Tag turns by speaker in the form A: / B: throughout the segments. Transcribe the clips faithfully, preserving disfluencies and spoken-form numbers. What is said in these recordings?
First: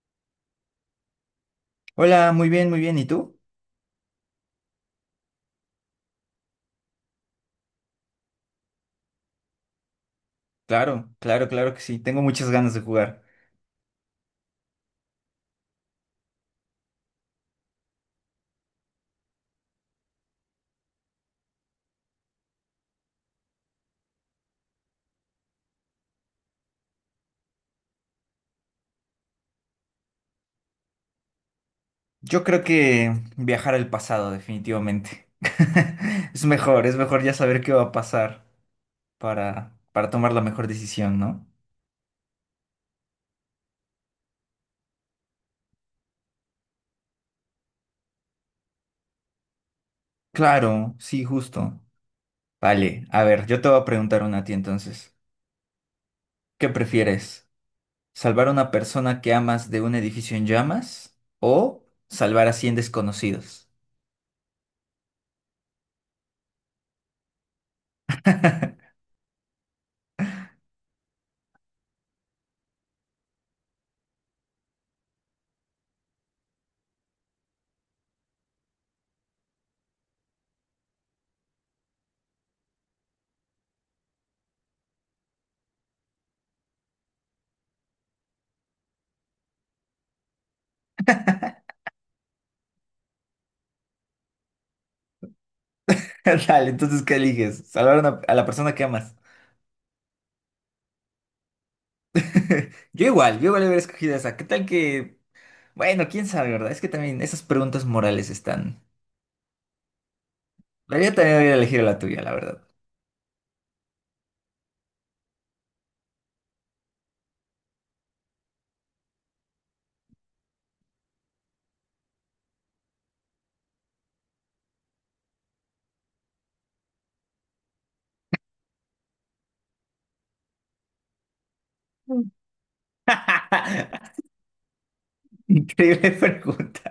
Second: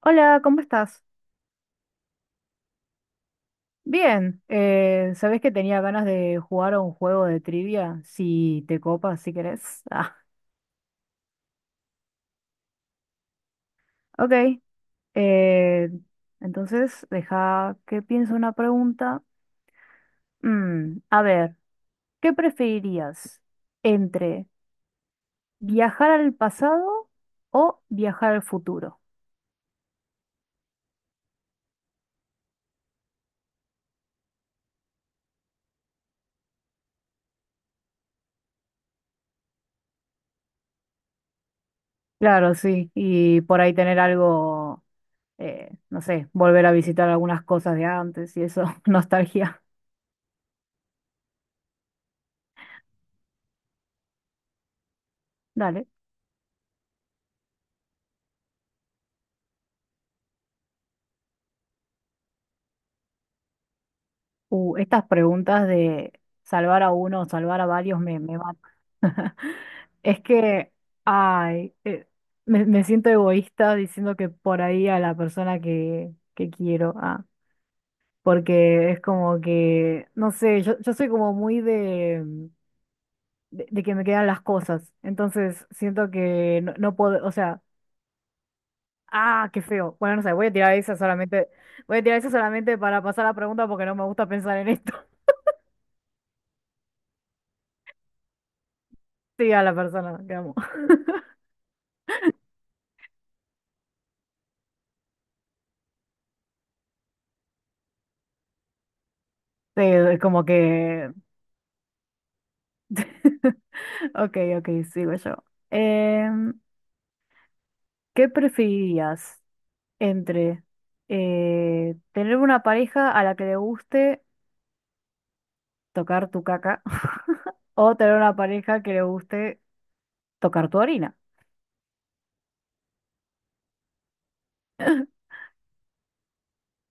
A: Hola, ¿cómo estás?
B: Hola, muy bien, muy bien. ¿Y tú?
A: Bien, eh, ¿sabés que tenía ganas de jugar a un juego de trivia? Si te copas, si querés. Ah,
B: Claro, claro, claro que sí. Tengo muchas ganas de jugar.
A: ok. eh, entonces, deja que piense una pregunta. Mm, a ver, ¿qué preferirías entre viajar al pasado o viajar al futuro?
B: Yo creo que viajar al pasado, definitivamente. Es mejor, es mejor ya saber qué va a pasar para, para tomar la mejor decisión, ¿no?
A: Claro, sí, y por ahí tener algo, eh, no sé, volver a visitar algunas cosas de antes y eso, nostalgia.
B: Claro, sí, justo. Vale, a ver, yo te voy a preguntar una a ti entonces.
A: Dale.
B: ¿Qué prefieres? ¿Salvar a una persona que amas de un edificio en llamas o salvar a cien desconocidos?
A: Uh, estas preguntas de salvar a uno o salvar a varios me, me matan. Es que, ay, eh, me, me siento egoísta diciendo que por ahí a la persona que, que quiero, ah, porque es como que, no sé, yo, yo soy como muy de, de, de que me quedan las cosas, entonces siento que no, no puedo, o sea, ah, qué feo. Bueno, no sé, voy a tirar esa solamente, voy a tirar esa solamente para pasar la pregunta porque no me gusta pensar en esto.
B: Dale, entonces, ¿qué eliges? ¿Salvar a una- a la persona que amas?
A: Sí, a la persona que amo.
B: Yo igual, yo igual hubiera escogido esa. ¿Qué tal que... Bueno, quién sabe, ¿verdad? Es que también esas preguntas morales están...
A: Sí, como
B: La
A: que...
B: vida también hubiera elegido la tuya, la verdad.
A: Ok, ok, sigo yo. Em, ¿Qué preferirías entre eh, tener una pareja a la que le guste tocar tu caca o tener una pareja que le guste tocar tu orina?
B: Mm. Increíble pregunta.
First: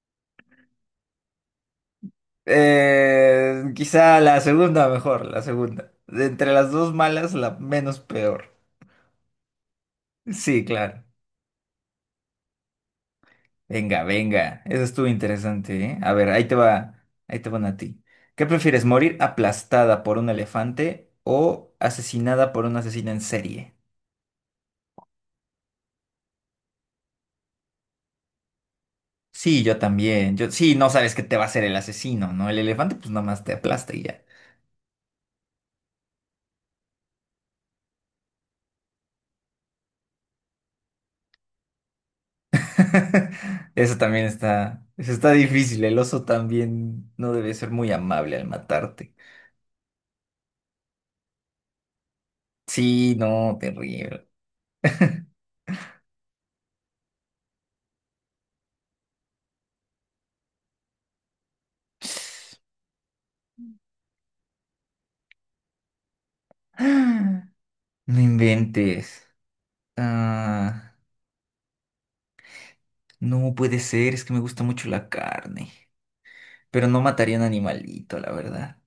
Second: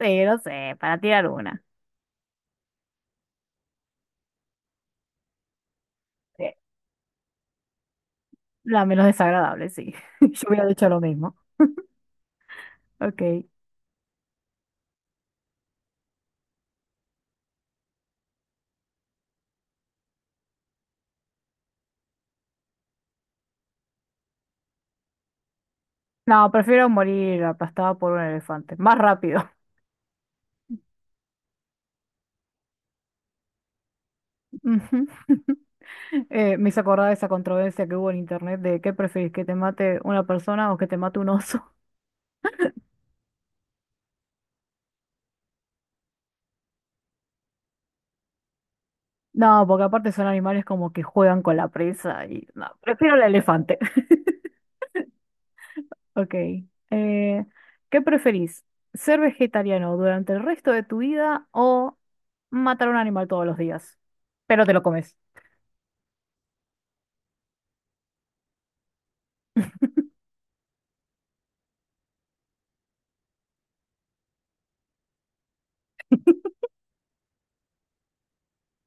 A: Sí, no sé, para tirar una.
B: Eh, quizá la segunda mejor, la segunda. De
A: Sí.
B: entre las dos malas, la menos peor.
A: La menos desagradable, sí. Yo
B: Sí,
A: hubiera dicho lo
B: claro.
A: mismo. Ok.
B: Venga, venga. Eso estuvo interesante, ¿eh? A ver, ahí te va, ahí te van a ti. ¿Qué prefieres, morir aplastada por un elefante o asesinada por un asesino en serie?
A: No, prefiero morir aplastada por un elefante. Más rápido.
B: Sí, yo también. Yo, sí, no sabes qué te va a hacer el asesino, ¿no? El elefante, pues nada más te aplasta y ya.
A: Ujú. Eh, me hizo acordar de esa controversia que hubo en internet de qué preferís, que te mate una persona o que te mate un oso.
B: Eso también está, eso está difícil. El oso también no debe ser muy amable al matarte.
A: No, porque aparte son animales como que juegan con la presa y no, prefiero
B: Sí,
A: el
B: no,
A: elefante.
B: terrible.
A: Ok. eh, ¿Qué preferís? ¿Ser vegetariano durante el resto de tu vida o matar un animal todos los días? Pero te lo comes.
B: No inventes. Ah, no puede ser, es que me gusta mucho la carne. Pero no mataría un animalito, la verdad.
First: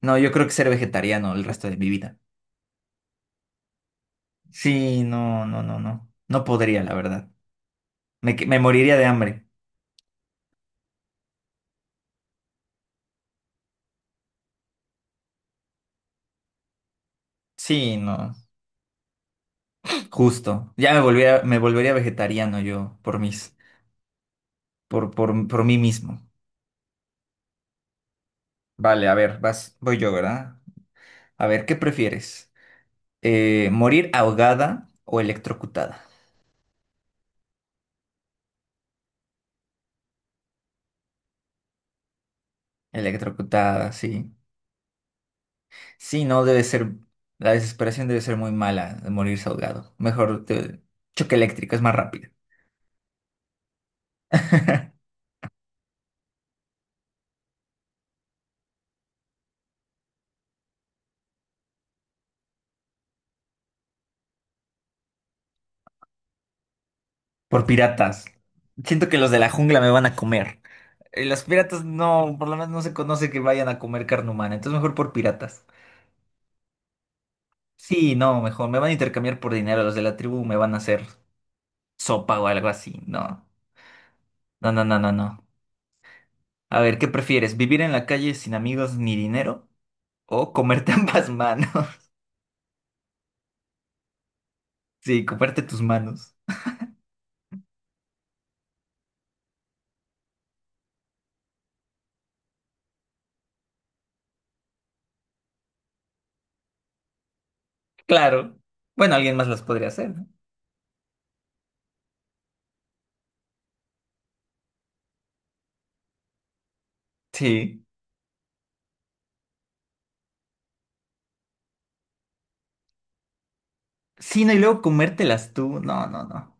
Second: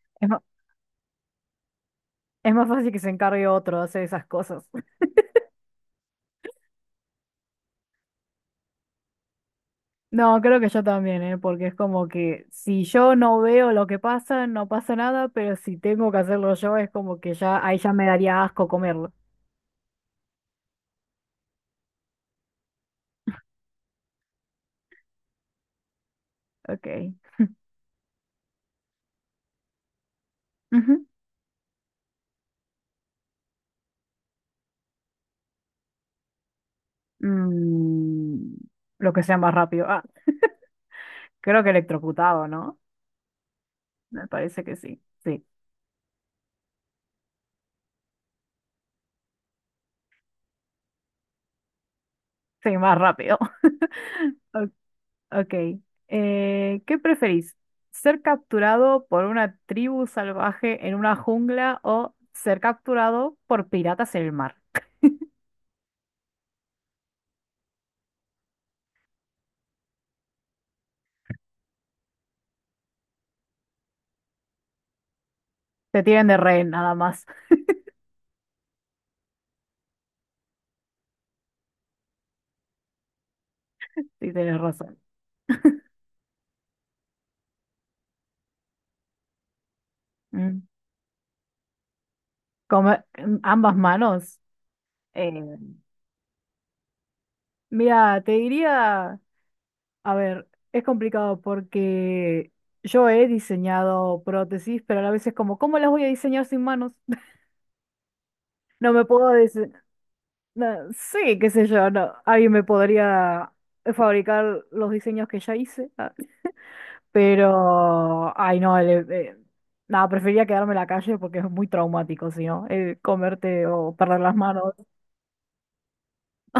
B: No,
A: Es
B: yo
A: más,
B: creo que ser vegetariano el resto de mi vida.
A: es más fácil que se encargue otro de hacer esas cosas.
B: Sí, no, no, no, no. No podría, la verdad. Me, que- me moriría de hambre.
A: No, creo que yo también, ¿eh? Porque es como que si yo no veo lo que pasa, no pasa nada, pero si tengo que hacerlo yo, es como que ya ahí ya
B: Sí,
A: me
B: no.
A: daría asco comerlo.
B: Justo. Ya me volvería, me volvería vegetariano yo por mis, por, por, por mí mismo.
A: Ok.
B: Vale, a ver, vas, voy yo, ¿verdad?
A: Ujú.
B: A ver, ¿qué prefieres? Eh, ¿morir ahogada o electrocutada?
A: Mm, lo que sea más rápido. Ah, creo que electrocutado, ¿no?
B: Electrocutada,
A: Me
B: sí.
A: parece que sí. Sí,
B: Sí, no debe ser, la desesperación debe ser muy mala de morirse ahogado. Mejor te- choque eléctrico, es más rápido.
A: sí, más rápido. Ok. Eh, ¿qué preferís? ¿Ser capturado por una tribu salvaje en una jungla o ser capturado por piratas en el mar?
B: Por piratas. Siento que los de la jungla me van a comer. Eh, Los piratas no, por lo menos no se conoce que vayan a comer carne humana, entonces mejor por piratas.
A: Te tienen de rehén, nada más.
B: Sí, no, mejor, me van a intercambiar por dinero, los de la tribu me van a hacer sopa o algo así, no.
A: Sí, tienes
B: No, no,
A: razón.
B: no, no, no. A ver, ¿qué prefieres? ¿Vivir en la calle sin amigos ni dinero? ¿O
A: Mm.
B: comerte ambas manos?
A: Como eh, ambas manos.
B: Sí,
A: Eh,
B: comerte tus manos.
A: Mira, te diría, a ver, es complicado porque yo he diseñado prótesis, pero a la vez es como, ¿cómo las voy a diseñar sin manos?
B: Claro.
A: No me
B: Bueno,
A: puedo
B: alguien más las
A: decir,
B: podría hacer, ¿no?
A: sí, qué sé yo, no, alguien me podría fabricar los diseños que ya hice, ah,
B: Sí.
A: pero, ay no, el- eh, nada, preferiría quedarme en la calle porque es muy traumático, si no, eh, comerte o perder las
B: Sí, no, y
A: manos,
B: luego comértelas tú. No, no, no.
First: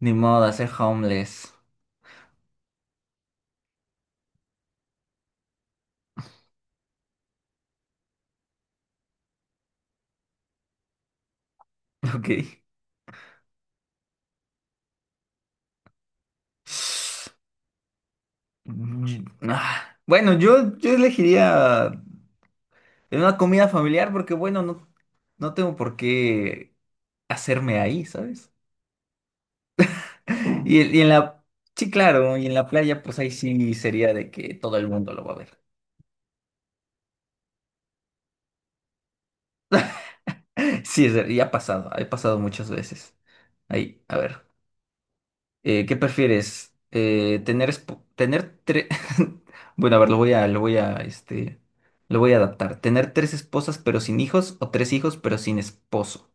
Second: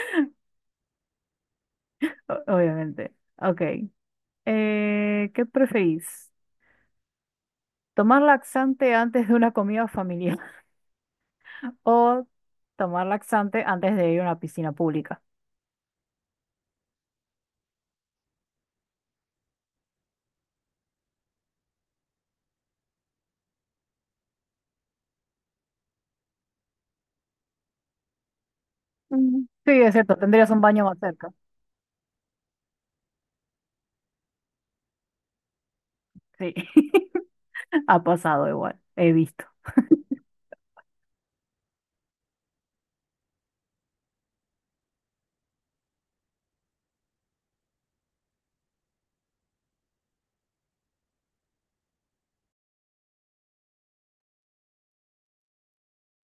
B: Ni modo, hacer homeless.
A: o- obviamente. Ok. Eh, ¿qué preferís? ¿Tomar laxante antes de una comida familiar o tomar laxante antes de ir a una piscina pública?
B: Ok. Mm, ah, bueno, yo, yo elegiría eh, una comida familiar porque, bueno, no, no tengo por qué hacerme ahí, ¿sabes?
A: Mm. Sí, es cierto, tendrías un
B: Y,
A: baño más
B: y en
A: cerca.
B: la... Sí, claro, y en la playa, pues ahí sí sería de que todo el mundo lo va a ver.
A: Sí, ha pasado igual, he visto.
B: Sí, es ver- y ha pasado, ha pasado muchas veces. Ahí, a ver, eh, ¿qué prefieres? Eh, tener, esp- tener tres... Bueno, a ver, lo voy a, lo voy a, este, lo voy a adaptar. ¿Tener tres esposas pero sin hijos o tres hijos pero sin esposo?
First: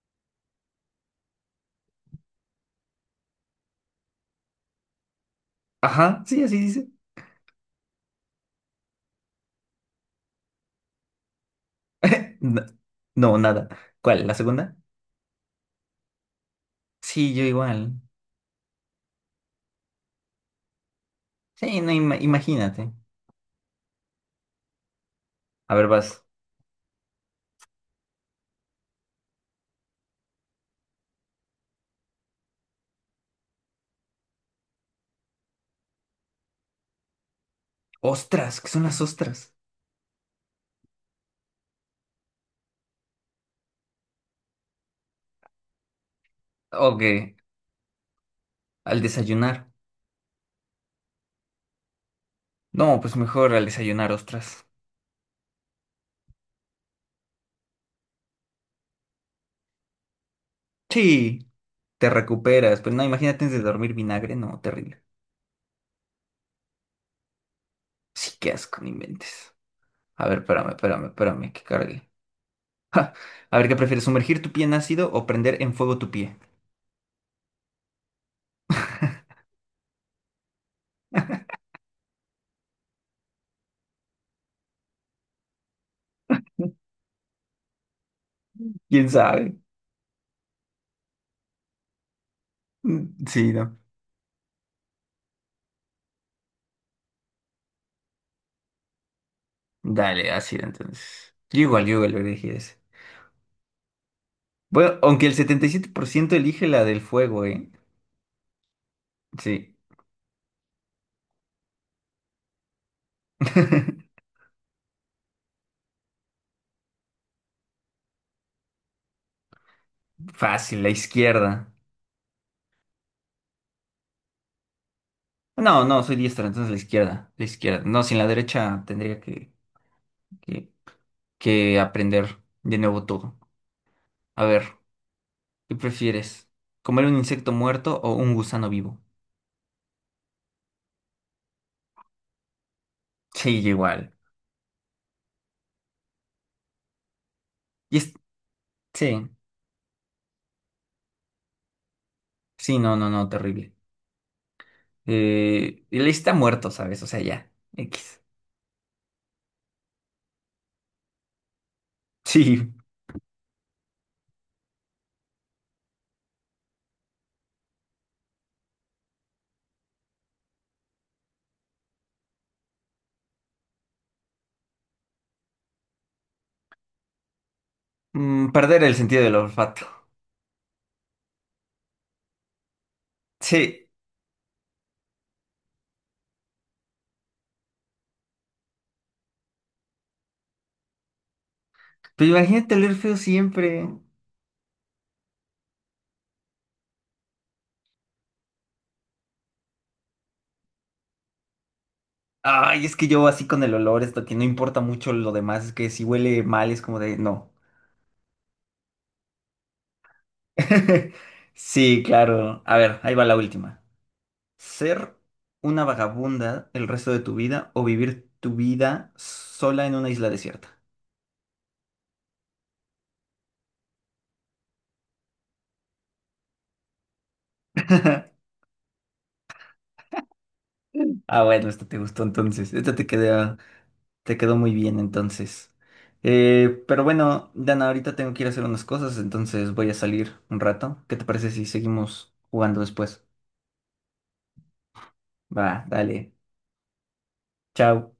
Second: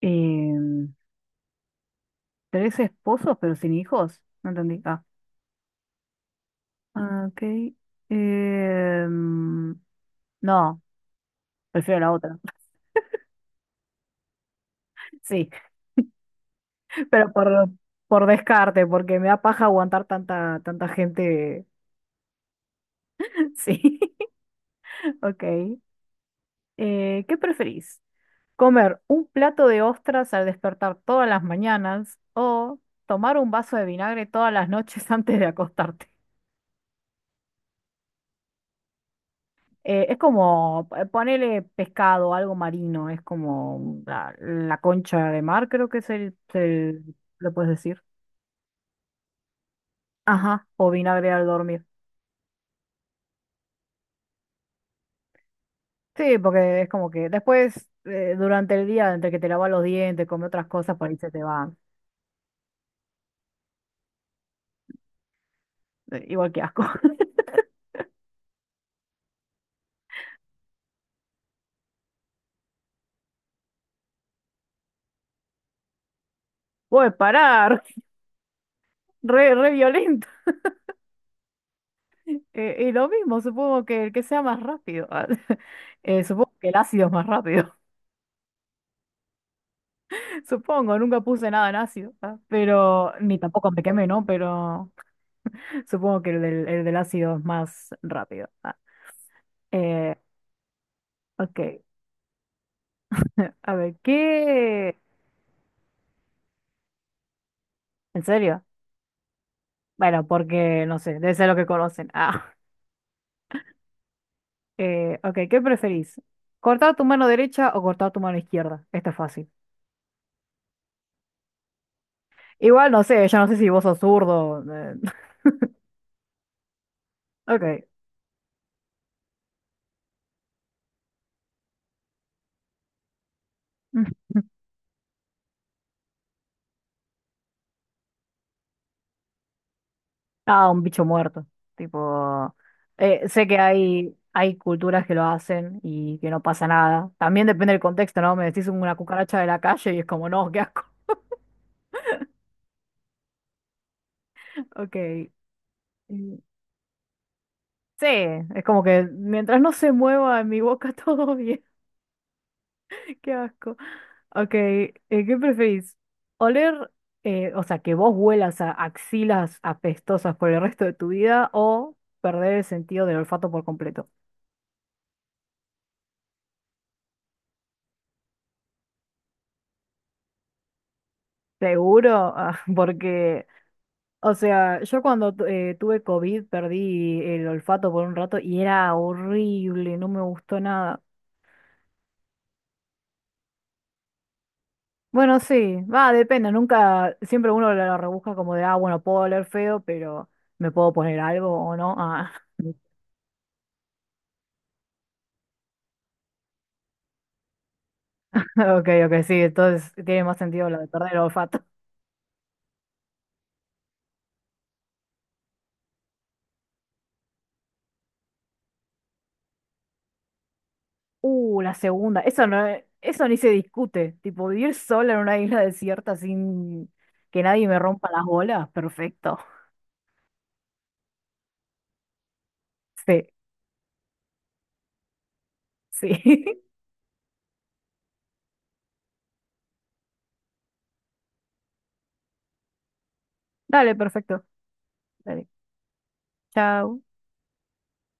A: Em, Tres esposos pero sin hijos, no entendí. Ah,
B: Ajá, sí, así dice.
A: ah, ok. Em, no, prefiero la otra.
B: Na- No, nada. ¿Cuál? ¿La segunda?
A: Sí, pero
B: Sí, yo
A: por,
B: igual.
A: por descarte, porque me da paja aguantar tanta, tanta gente.
B: Sí, no, ima- imagínate.
A: Sí, ok.
B: A ver, vas.
A: Eh, ¿qué preferís? ¿Comer un plato de ostras al despertar todas las mañanas o tomar un vaso de vinagre todas las noches antes de acostarte?
B: Ostras, ¿qué son las ostras?
A: Eh, es como eh, ponerle pescado, algo marino, es como la, la concha de mar, creo que es el,
B: Ok,
A: el- lo puedes decir.
B: al desayunar.
A: Ajá, o vinagre al dormir.
B: No, pues mejor al desayunar ostras.
A: Sí, porque es como que después, eh, durante el día, entre que te lavas los dientes, comes otras cosas, por ahí se te
B: Sí,
A: va.
B: te recuperas, pero no, imagínate antes de dormir vinagre, no, terrible.
A: Eh, Igual que asco.
B: Sí, qué asco, no inventes. A ver, espérame, espérame, espérame, que cargue. Ja, a ver, ¿qué prefieres, sumergir tu pie en ácido o prender en fuego tu pie?
A: Puedes parar, re, re violento. Eh, y lo mismo, supongo que el que sea más rápido. ah, eh, supongo que el ácido es más rápido.
B: ¿Quién sabe?
A: Supongo, nunca puse nada en ácido. ah. Pero,
B: Mm,
A: ni
B: sí,
A: tampoco
B: no.
A: me quemé, ¿no? Pero supongo que el del, el del ácido es más rápido. Ah. Eh,
B: Dale, ácida entonces. Yo
A: ok.
B: igual, yo igual lo elegí ese.
A: A ver, ¿qué?
B: Bueno, aunque el setenta y siete por ciento elige la del fuego, ¿eh?
A: ¿En serio?
B: Sí.
A: Bueno, porque no sé, debe ser lo que conocen. Ah. Eh, ok, ¿qué preferís? ¿Cortar tu mano derecha o cortar tu mano izquierda? Esto es fácil.
B: Fácil, la izquierda.
A: Igual no sé, ya no sé si vos sos zurdo. eh,
B: No, no, soy diestra, entonces la izquierda. La izquierda.
A: ok.
B: No, sin la derecha tendría que, que, que aprender de nuevo todo. A ver, ¿qué prefieres? ¿Comer un insecto muerto o un gusano vivo?
A: Ah, un bicho muerto. Tipo, eh, sé que
B: Sí, yo igual.
A: hay, hay culturas que lo hacen y que no pasa nada. También depende del
B: Y es-
A: contexto, ¿no? Me decís una
B: sí,
A: cucaracha de la calle y es como, no, qué asco.
B: sí, no, no, no, terrible.
A: Ok.
B: Eh, él está
A: Mm,
B: muerto, ¿sabes? O sea, ya.
A: sí,
B: X.
A: es como que mientras no se mueva en mi boca todo bien,
B: Sí.
A: qué asco. Ok, eh, ¿qué preferís? ¿Oler, eh, o sea, que vos huelas a axilas apestosas por el resto de tu vida o perder el sentido del olfato por completo?
B: Mm, perder el sentido del olfato.
A: Seguro, ah, porque
B: Sí,
A: o sea, yo cuando tu- eh, tuve COVID perdí el olfato por un rato y era horrible, no me gustó nada.
B: pero imagínate oler feo siempre.
A: Bueno, sí, va, depende, nunca, siempre uno lo, lo rebusca como de, ah, bueno, puedo oler feo, pero ¿me puedo poner algo o no? Ah,
B: Ay, es que yo así con el olor, esto que no importa mucho lo demás, es que si huele mal es como de no.
A: ok, ok, sí, entonces tiene más sentido lo de perder el olfato.
B: Sí, claro. A ver, ahí va la última. ¿Ser una vagabunda el resto de tu vida o vivir tu vida sola en una isla desierta?
A: Uh, la segunda, eso no, es- eso ni se discute, tipo vivir sola en una isla desierta sin que nadie me rompa las bolas, perfecto.
B: Ah, bueno, esta te gustó entonces. Esta te
A: Sí,
B: quedó. Te quedó muy bien entonces.
A: sí.
B: Eh, pero bueno, Dana, ahorita tengo que ir a hacer unas cosas, entonces voy a salir un rato. ¿Qué te parece si seguimos jugando después?
A: Dale, perfecto. Dale.
B: Va, dale.
A: Chao.
B: Chao.